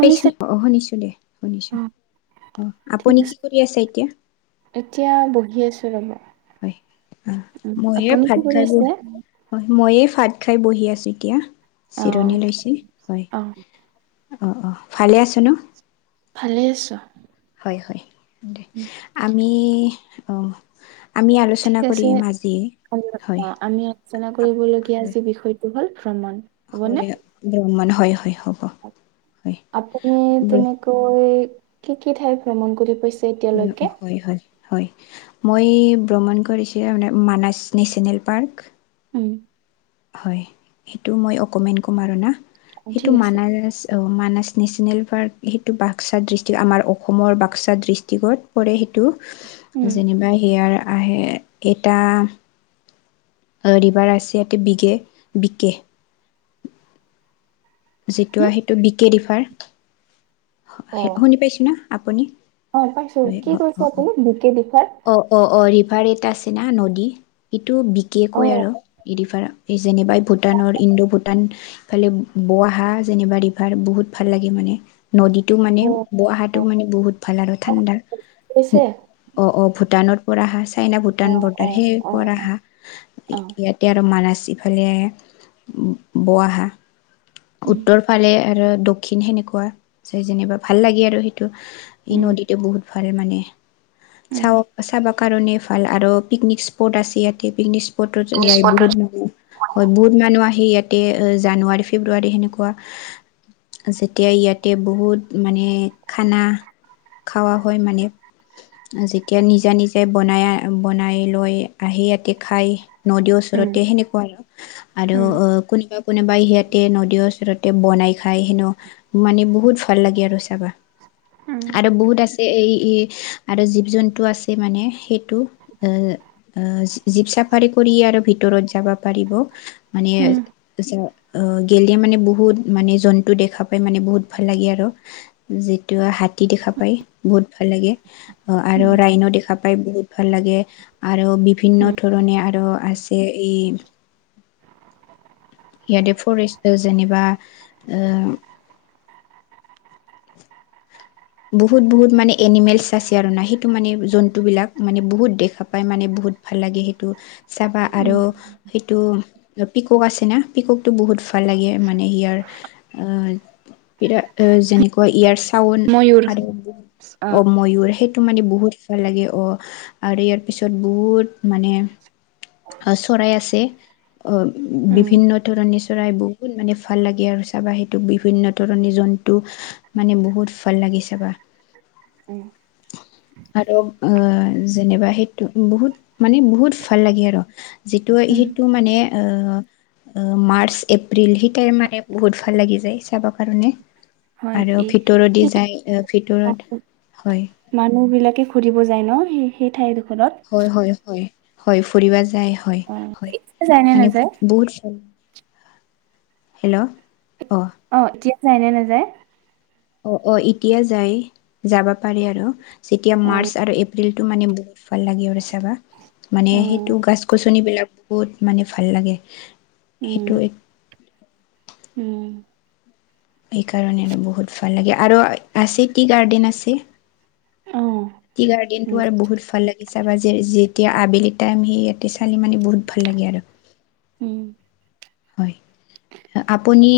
পাইছো অ অ শুনিছো দে অ শুনিছো। অ আপুনি কি কৰি আছে এতিয়া? এতিয়া বহি আছো ৰ'ব হ'য়, অহ উ মইয়ে আপুনি কি ভাত কৰি খাই ব আছে হ'য়, মই এই ভাতখাই বহি আছো এতিয়া অ জিৰণি লৈছো হ'য় অ অ, অ ভালে আছে ন'? ভালেই আছো। এ হ'য়। উম, আমি আমি ঠিক আলোচনা আছে কৰিম আজি আমি হয়। অ আমি আলোচনা কৰিবলগীয়া যি বিষয়টো হ'ল ভ্ৰমণ হ'য় হ'বনে দিয়ক ব্ৰাহ্মণ মানুহ। আপুনি তেনেকৈ কি কি ঠাই ভ্ৰমণ কৰি পাইছে? হয়নুক এতিয়ালৈকে হয় হয়। হয় মই ভ্ৰমন কৰিছো মানে মানস নেচনেল পাৰ্ক। ও। হয়। সেইটো মই অকমেন কম আৰু না। সেটো ঠিক আছে মানস- মানাস নেশচনেল পাৰ্ক সেইটো বাক্সা ডিষ্ট্ৰিক্, আমাৰ অসমৰ বাক্সা ডিষ্ট্ৰিকত পৰে সেইটো উম যেনিবা হেয়াৰ আহে এটা আৰু ৰিভাৰ আছে ইতে বিকে, বিকে। যিটো, হম সেইটো বিকে ৰিভাৰ অ শুনি পাইছে না আপুনি? অ পাইছো। হয় কি কৈছে আপুনি? বিকে ৰিভাৰ অ অ অ ৰিভাৰ এটা আছে না নদী এইটো বিকে অ কয় আৰু এই ৰিভাৰত যেনেবা ভূটানৰ ইণ্ডো ভূটান ইফালে বোৱা হা যেনিবা ৰিভাৰ বহুত ভাল লাগে মানে নদীতটো মানে অ অ বহাটো মানে বহুত ভাল আৰু ঠাণ্ডা কৈছে অ অ ভূটানৰ পৰা আহা চাইনা অ ভূটান অ বৰ্ডাৰ সেই অ পৰা অ আহা অ ইয়াতে আৰু মান এইফালে বো আহা উম উত্তৰ ফালে আৰু দক্ষিণ সেনেকোৱা চাই যেনিবা ভাল লাগে আৰু সেইটো ই উম নদীতো বহুত সেই ফালে মানে উম চাও চাবা কাৰণে ভাল আৰু পিকনিক স্পট আছে ইয়াতে পিকনিক স্পট স্পটত যায় নিস্পত বহুত মানুহ বহুত মানুহ আহি ইয়াত তে জানুৱাৰী ফেব্ৰুৱাৰী সেনেকোৱা যেতিয়া ইয়াতে বহুত মানে খানা খোৱা হয় মানে যেতিয়া নিজা নিজে বনাই বনাই লৈ আহি ইয়াতে খায় নদীৰ উম, ওচৰতে সেনেকোৱা আৰু আৰু উম, অ কোনোবা কোনোবাই সেইয়াতে নদীৰ ওচৰতে বনাই খাই হেনো মানে বহুত ভাল লাগে আৰু যাবা উম, আৰু বহুত আছে এই আৰু জীৱ জন্তু আছে মানে সেইটো এ অ জীপ চাফাৰী কৰি আৰু ভিতৰত যাব পাৰিব মানে উম, অ গলে মানে বহুত মানে জন্তু দেখা পাই মানে বহুত ভাল লাগে আৰু যিটো হা হাতী দেখা পায় বহুত ভাল লাগে আৰু উম, ৰাইন দেখা পাই বহুত ভাল লাগে আৰু বিভিন্ন উম, ধৰণে আৰু আছে এই ইয়তে ফৰেষ্ট যেনবা বহুত বহুত মানে এনিমেলছ আছে আৰু নাহি সেইটো মানে জন্তু বিলাক মানে বহুত দেখা পায় মানে বহুত ভাল লাগে সেইটো চাবা উম। আৰু সেইটো পিকক আছে না পিককতটো বহুত ন লাগে মানে ইয়াৰ বিৰা যেনেকুৱা ইয়াৰ চাউড ময়ুৰ আৰু অহ অ', ময়ূৰ সেই টো মানে বহুত ভাল লাগে অ আৰু ইয়াৰ পিছত বহুত মানে চৰাই আছে অ উম, বিভিন্ন ধৰণে চৰাই বহুত মানে ভাল লাগে আৰু চাবা সেইটোক বিভিন্ন ধৰণি জন্তু মানে বহুত ভাল লাগিছে চাবা উম, আৰু অহ যেনেবা সেইটো বহুত মানে বহুত ভাল লাগে আৰু যিটো উম, সেইটো মানে অহ অহ মাৰ্চ এপ্ৰিল সেইটাই মানে বহুত ভাল লাগি যায় চাব কাৰণে হয় আৰু এই ভিতৰ দি সেইটো যায় এ মানুহ বিলাকে ঘুৰিব যায় ন সেই সেই ঠাই দোখৰ হয় হয় হয় হয় ফুৰিব যায় যায় হয় অ', হয় এতিয়া যায় নে মানে নাযায় বহুত হেল্ল' অ এতিয়া যায় এনেই নাযায় অহ অহ এতিয়া যাই যাবা পাৰি আৰু যেতিয়া অ', মাৰ্চ আৰু এপ্ৰিল টো মানে বহুত ভাল লাগে আৰু চাবা মানে উম, সেইটো গছ গছন বিলাক বহুত মানে ভাল লাগে উম, সেইটো এক উম সেইকাৰণে আৰু বহুত ভাল লাগে আৰু আছে টি গাৰ্ডেন আছে অ', টি গাৰ্ডেন তো উম, আৰু বহুত ভাল লাগিছে বা যেতিয়া আবেলি টাইম সি ইয়াতে চালি মানি বহুত ভাল লাগে আৰু উম, হয় আপুনি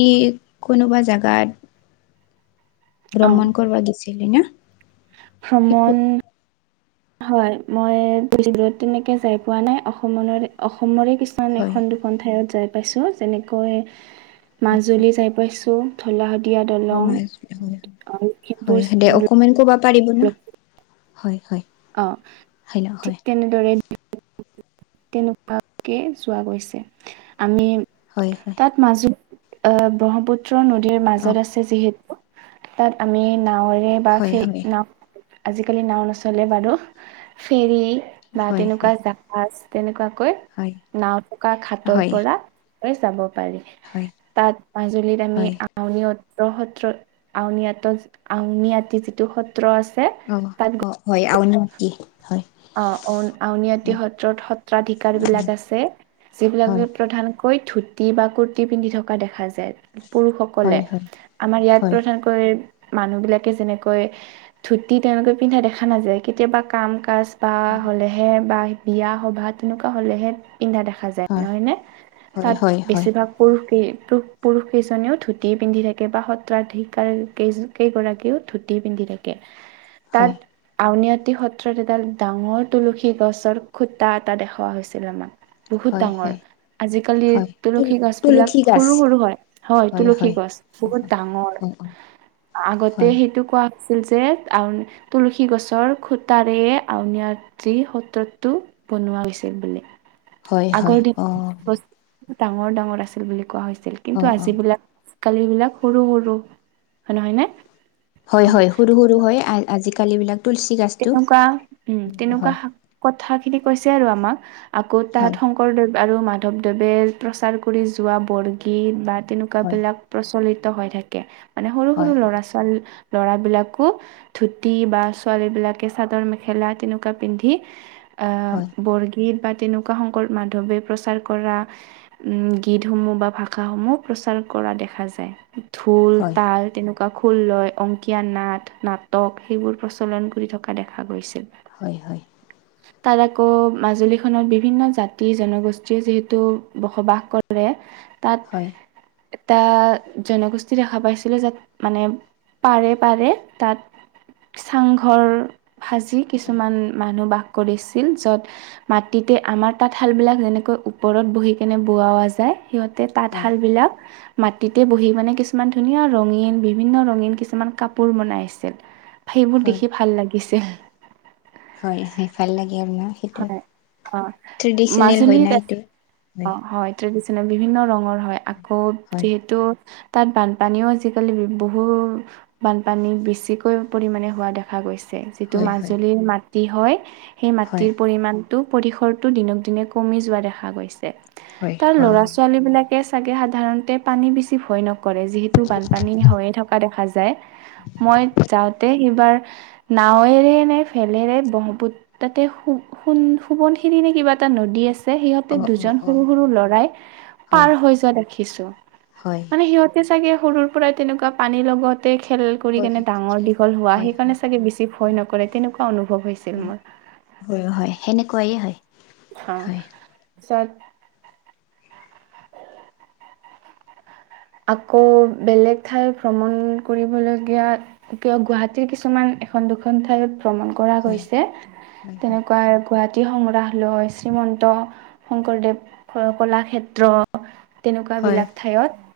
কোনোবা জেগাত ভ্ৰমণ অ', কৰিব দিছিলি না [unintelligible] সেইটো ভ্ৰমণ হয় মইবহুত তেনেকে যাই পোৱা নাই অসমৰে অসমৰে [unintelligible] কিছুমান হয় এখন দুখন ঠাইত যাই পাইছোঁ যেনেকৈ মাজুলী যাই পাইছোঁ। ধলা শদিয়া দলং অ লখিমপুৰ হয় দে অকে ক [unintelligible] এইকেইদিন হয় হয় [unintelligible] অ হেল্ল' ঠিক হয় তেনেদৰে তেনেকুৱাকে চোৱা গৈছে আমি হয় হয় তাত মাজুলী আহ ব্ৰহ্মপুত্ৰ নদীৰ অঁ মাজত আছে যিহেতু তাত আমি নাাৱৰে বা হয় সেই হয় নাও আজিকালি নাও নচ [unintelligible] চলে বাৰু ফেৰী বা হয় তেনেকুৱা হয় জাহাজ তেনেকুৱা হয় নাও থকা খাটৰ হয় পৰা হৈ যাব হয় তাত মাজুলীত আমি হয় আন [unintelligible] সত্ৰ সত্ৰ আউনীআটী আউনীআটি যিটো সত্ৰ আছে তাত গৈ [unintelligible] আৰুনো কি [unintelligible] অ আউনীআটী সত্ৰত সত্ৰাধিকাৰ বিলাক আছে যিবিলাকে প্ৰধান কৈ ধুতি বা কুৰ্তি পিন্ধি থকা দেখা যায় পুৰুষসকলে আমাৰ ইয়াত প্ৰধানকৈ মানুহ বিলাকে যেনেকৈ ধুতি তেওঁনেকে পিন্ধা দেখা নাযায় কেতিয়াবা কাম কাজ [unintelligible] বা হ'লেহে বা বিয়া সবাহ তেনেকুৱা হ'লেহে পিন্ধা দেখা যায় নহয় নে তাত বেছিভাগ পুৰুষেই পু পুৰুষকেইজনেও ধুতি পিন্ধি থাকে বা সত্ৰাধিকাৰ কেই কেইগৰাকীও ধূতি পিন্ধি থাকে [unintelligible] তাত আউনীআটি সত্ৰত এডাল ডাঙৰ তুলসী গছৰ খুটা এটা দেখুওৱা হৈছিল আমাক বহুত ডাঙৰ আজিকালি তুলসী গছ বিলাক তুলসী গাছ সৰু সৰু হয় হয় তুলসী গছ বহুত ডাঙৰ আগতে সেইটো কোৱা হৈছিল যে তুলসী গছৰ খুটাৰে আউনীটি সত্ৰতটো বনোৱা হৈছিল বুলি হয় হয় আগৰ অ দিন বস্ত ডাঙৰ ডাঙৰ আছিল বুলি কোৱা হৈছিল অ কিন্তু অ আজিবিলাক কালিবিলাক সৰু সৰু হয় নহয় নে? হয় অ'। হয় সৰু সৰু হয় আজিকালি বিলাক তুলসী গাছটো তেনেকুৱা উম তেনেকুৱা হয় শ কথা খিনি কৈছে আৰু আমাক আকৌ তাত হয় শংকৰদেৱ আৰু মাধৱদেৱে প্ৰচাৰ কৰি যোৱা বৰগীত বা হয় তেনেকুৱাবিলাক প্ৰচলিত হৈ থাকে মানে সৰু সৰু হয় ল'ৰা ছোৱালী ল'ৰা বিলাকো ধুতি বা ছোৱালী বিলাকে চাদৰ মেখেলা তেনে কোৱা পিন্ধী হয় গীত বা তেনেকুৱা শংকৰ, মাধৱদেৱে প্ৰচাৰ কৰা উ গীতসমূহ বা ভাষাসমূহ প্ৰচাৰ কৰা দেখা যায় ঢোল, হয় তাল তেনেকুৱা খোল লয় অংকীয়া নাট নাটক সেইবোৰ প্ৰচ প্ৰচলন কৰি থকা দেখা গৈছিল হয় হয় তাৰ আকৌ মাজুলীখনত বিভিন্ন জাতি জনগোষ্ঠীয়ে যিহেতু বসবাস কৰে তাত হয় এটা জনগোষ্ঠী দেখা পাইছিলো যাত মানে পাৰে পাৰে তাত চাংঘৰ সাজি কিছুমান মানুহ বাস কৰিছিল য'ত মাটিতে আমাৰ তাঁতশালবিলাক যেনেকৈ ওপৰত বহি কেনে বোৱাৱা যায় সিহঁত তাতে হয় হয় তাঁতশাল বিলাক মাটিতে বহি মানে কিছুমান ধুনীয়া ৰঙীন বিভিন্ন ৰঙীন কিছুমান কাপোৰ বনাই আছিল সেইবোৰ দেখি ভাল লাগিছিল। হয় হয় ভাল লাগে আৰু ন সেইটো ট্ৰেডিচনেল হয় না মাজুলীত এইটো হয় বিভিন্ন ৰঙৰ হয় আকৌ হয় যিহেতু তাত বানপানীও আজিকালি বহু বানপানী বেছিকৈ পৰিমাণে হোৱা দেখা গৈছে। যিটো হয় হয় মাজুলীৰ মাটি হয় সেই হয় মাটিৰ পৰিমাণ পৰিসৰটো দিনক দিনে কমি যোৱা দেখা গৈছে হয় তাৰ হয় ল'ৰা ছোৱালী বিলাক চাগে সাধাৰণতে পানী বেছি ভয় নকৰে যিহেতু বানপানী হৈয়ে থকা দেখা যায়। মই যাওঁতে সিবাৰ নাৱেৰে নে ফেলেৰে ব্ৰহ্মপুত্ৰ তাতেন সোবণশিৰি নে কিবা এটা নদী আছে। যে সিহঁতে অ অ দুজন অ সৰু সৰু লৰাই হয় পাৰ হৈ যোৱা দেখিছো। হয়। মানে সিহঁতে চাগে সৰুৰ পৰা তেনেকুৱা পানীৰ লগত তে খেল কৰি হয় কেনে ডাঙৰ দীঘল হোৱা হয় সেইকাৰণে চাগে বেছি ভয় নকৰে। তেনেকুৱা অনুভৱ হৈছিল হয়। মোৰ হয় হয় সেনেকুৱাই হয়। হা হয়। চ আকৌ বেলেগ ঠাই ভ্ৰমণ কৰিবলগীয়া কিয় গুৱাহাটীৰ কিছুমান এখন দুখন ঠাইত ভ্ৰমণ কৰা হয়। গৈছে হয় হয় তেনেকুৱা গুৱাহাটী জতি সংগ্ৰাহালয় শ্ৰীমন্ত শংকৰদেৱ কলাক্ষেত্ৰ তেনেকুৱা হয় বিলাক ঠাইত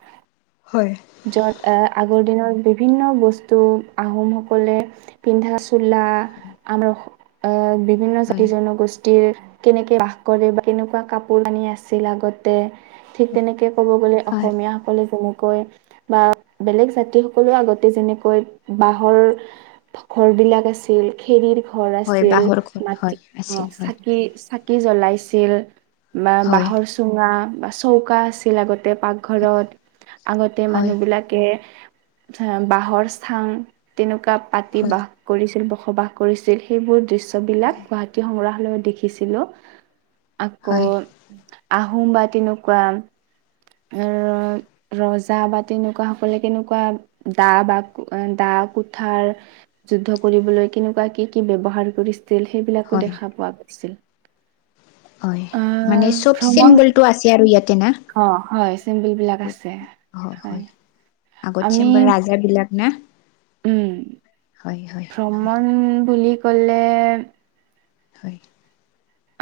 হয় য'ত আহ আগৰ দিনত বিভিন্ন বস্তু আহোমসকলে পিন্ধা চোলা আৰু বিভিন্ন হয় জাতি জনগোষ্ঠী কেনেকে বাস কৰে বা কেনেকুৱা কাপোৰ কানি আছিল আগতে ঠিক তেনেকে ক'ব গ'লে হয় অসমীয়াসকলে যেনেকৈ বা বেলেগ জাতি সকল আগতে যেনেকৈ বাঁহৰ ঘৰ বিলাক আছিল খেৰ ঘৰ হয় আছিল বাঁহৰ ঘৰ মাটি হয়। অ আছিল হয় চাকি কি জ্বলাইছিল বা হয় বাঁহৰ চুঙা বা চৌকা আছিল আগতে হয় পাকঘৰত আগতে হয় মানুহ বিলাকে বাহৰ স্থান তেনেকুৱা পাতি হয় বাহ কৰিছিল। বসবাস কৰিছিল সেইবোৰ দৃশ্যবিলাক হয় গুৱাহাটী সংগ্ৰালয়ত দেখিছিলো। আকৌ আহোম বা তেনেকুৱা আৰু ৰজ চা বাতি এনেকুৱা সকলে কেনেকুৱা দা বা দা কুঠাৰ যুদ্ধ ফলৈ কেনেকুৱা কি কি ব্যৱহাৰ কৰিছিল সেইবিলাকো হয় দেখা পোৱা গৈছিল। হয় মানে আহ চব ভ্ৰমণ চিম্বলটো আছে আৰু ইয়াত অ হয় চিম্বুল বিলাক আছে হয়। আগত আমি চম বাৰ ৰাজ বিলাক না উম হয় হয় হয় ভ্ৰমণ বুলি কলে হয়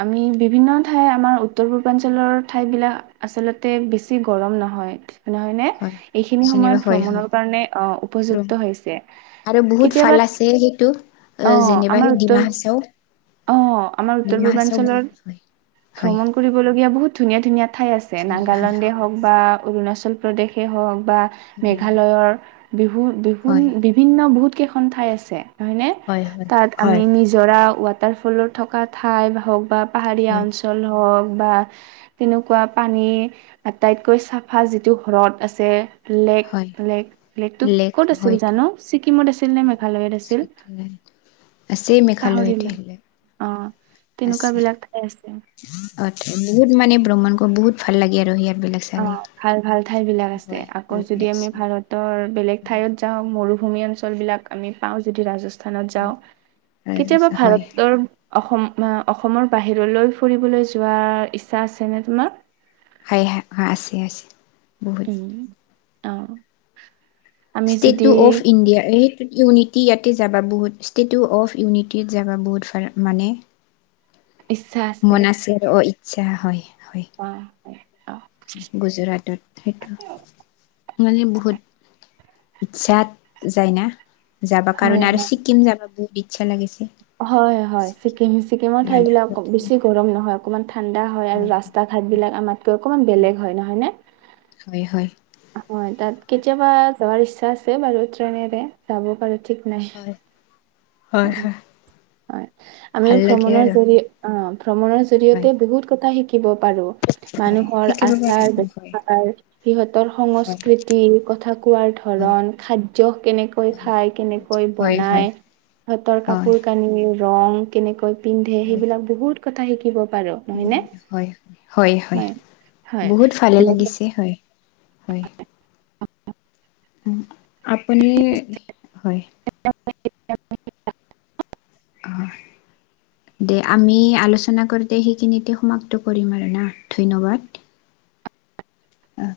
আমি বিভিন্ন ঠাই আমাৰ উত্তৰ পূৰ্বাঞ্চলৰ ঠাই বিলাক আচলতে বেছি গৰম নহয়। নহয় ন হয় এইখিনি যেনিবা সময়ত হয় হয় ভ্ৰমণৰ কাৰণে অ ৰুম উপযুক্ত হৈছে। আৰু বহুত ভাল আছে সেইটো আহ যেনিবা সেই আমাৰ ডিমা উত্তৰ হাচাও আহ আমাৰ উত্তৰ ডিমাহাচাও বহুত পূৰ্বাঞ্চলৰ হয় হয় ভ্ৰমণ কৰিবলগীয়া বহুত ধুনীয়া ধুনীয়া ঠাই আছে ধুনীয়া নাগালেণ্ডে হৈ হওক আছে বা অৰুণাচল দেশে হওক বা মেঘালয়ৰ হয় বিহুন হয় বিভিন্ন বহুত খন ঠাই আছে নহ ন হয় হয় তাত হয় আমি নিজৰা তাৰ ফলত থকা ঠাই হওক বা পাহাৰীয়া হয় অঞ্চল হওক বা তেনেকুৱা পানী আটাইতকৈ চাফা যিটো ঘৰত আছে লেক হয় লেক লেকটো লেক ক'ত আছিল হয় জানো ছিকিমত আছিল নে মেঘালয়ত আছিল? আছে পাহৰি মেঘালয়ত ল এইবিলাক আহ তেনেকুৱা বিলাক ঠাই আছে। অ বহুত মানে ভ্ৰমণ কৰো বহুত ভাল লাগে আৰু হিয়ে আৰু অ ভাল ভাল ঠাই বিলাক আছে হয় আকৌ বহুত যদি আমি আছে ভাৰতৰ বেলেগ ঠাইত যাওঁ মৰু [unintelligible] ভূমি অঞ্চলবিলাক আমি পাওঁ যিদি ৰাজস্থ স্থানত যাওঁ কেতিয়াবা হয় ভাৰতৰ অসম অসমৰ বাহিৰলৈ ফুৰিবলৈ যোৱাৰ ইচ্ছা আছেনে তোমাৰ? হয়, হয়। অ আছে, আছে। বহুত উম অ। আমি যদি ষ্টেটু অফ ইণ্ডিয়া এই ইউনিটি ইয়াতে যাবা বহুত ষ্টেটু অফ ইউনিটি যাবা বহুত মানে ইচ্ছা আছে মনাছে ৰ অ ইচ্ছা হয়। হয় অ হয়। অ', গুজৰাটত সেইটো মানে বহুত ইচ্ছা যায় ন। যাব হয় কাৰণে আৰু হয়। ছিক্কিম যাবা বহুত ইচ্ছা লাগিছে। হয় হয় ছিকিম ছিকিমৰ ঠাই বিলাক লাডাখত বেছি গৰম নহয় অকমান ঠাণ্ডা হয় আৰু ৰাস্তা ঘাট বিলাক আমাতকৈ অকমান বেলেগ হয় নহয় ন। হয় হয় হয় তাত কেতিয়াবা যোৱাৰ ইচ্ছা আছে বাৰু ট্ৰেইনেৰে যাব পাৰ ঠিক নাই। হয় হয় উম, হয়। হয় আমি ভাল লাগে ভ্ৰমণৰ আৰু জৰি অ ভ্ৰমণৰ হয় জৰিয়তে বহুত কথা শিক শিকিব পাৰো হয় মানুহৰ শিকিব আচাৰ পাৰিম হয় ব্যবহাৰ সিহঁতৰ হয় সংস্কৃতি কথা কোৱাৰ হয় ধৰন খাদ্যয় কেনেকৈ হয় খায় কেনেকৈ হয় হয় বনাই সিহঁতৰ হয় কাপোৰ কানি ৰং কেনেকৈ পিন্ধে হয় সেইবিলাক বহুত কথা শিকিব। পাৰো নহয়নে? হয় হয় বহুত ভালে যেনেকৈ লাগিছে হয়। হয়। [inaudible] আপুনি, হয়। [unintelligible] হয়। দে আমি আলোচনা কৰোতে সেইখিনিতে সমাপ্ত কৰিম আৰু না ধন্যবাদ। অ।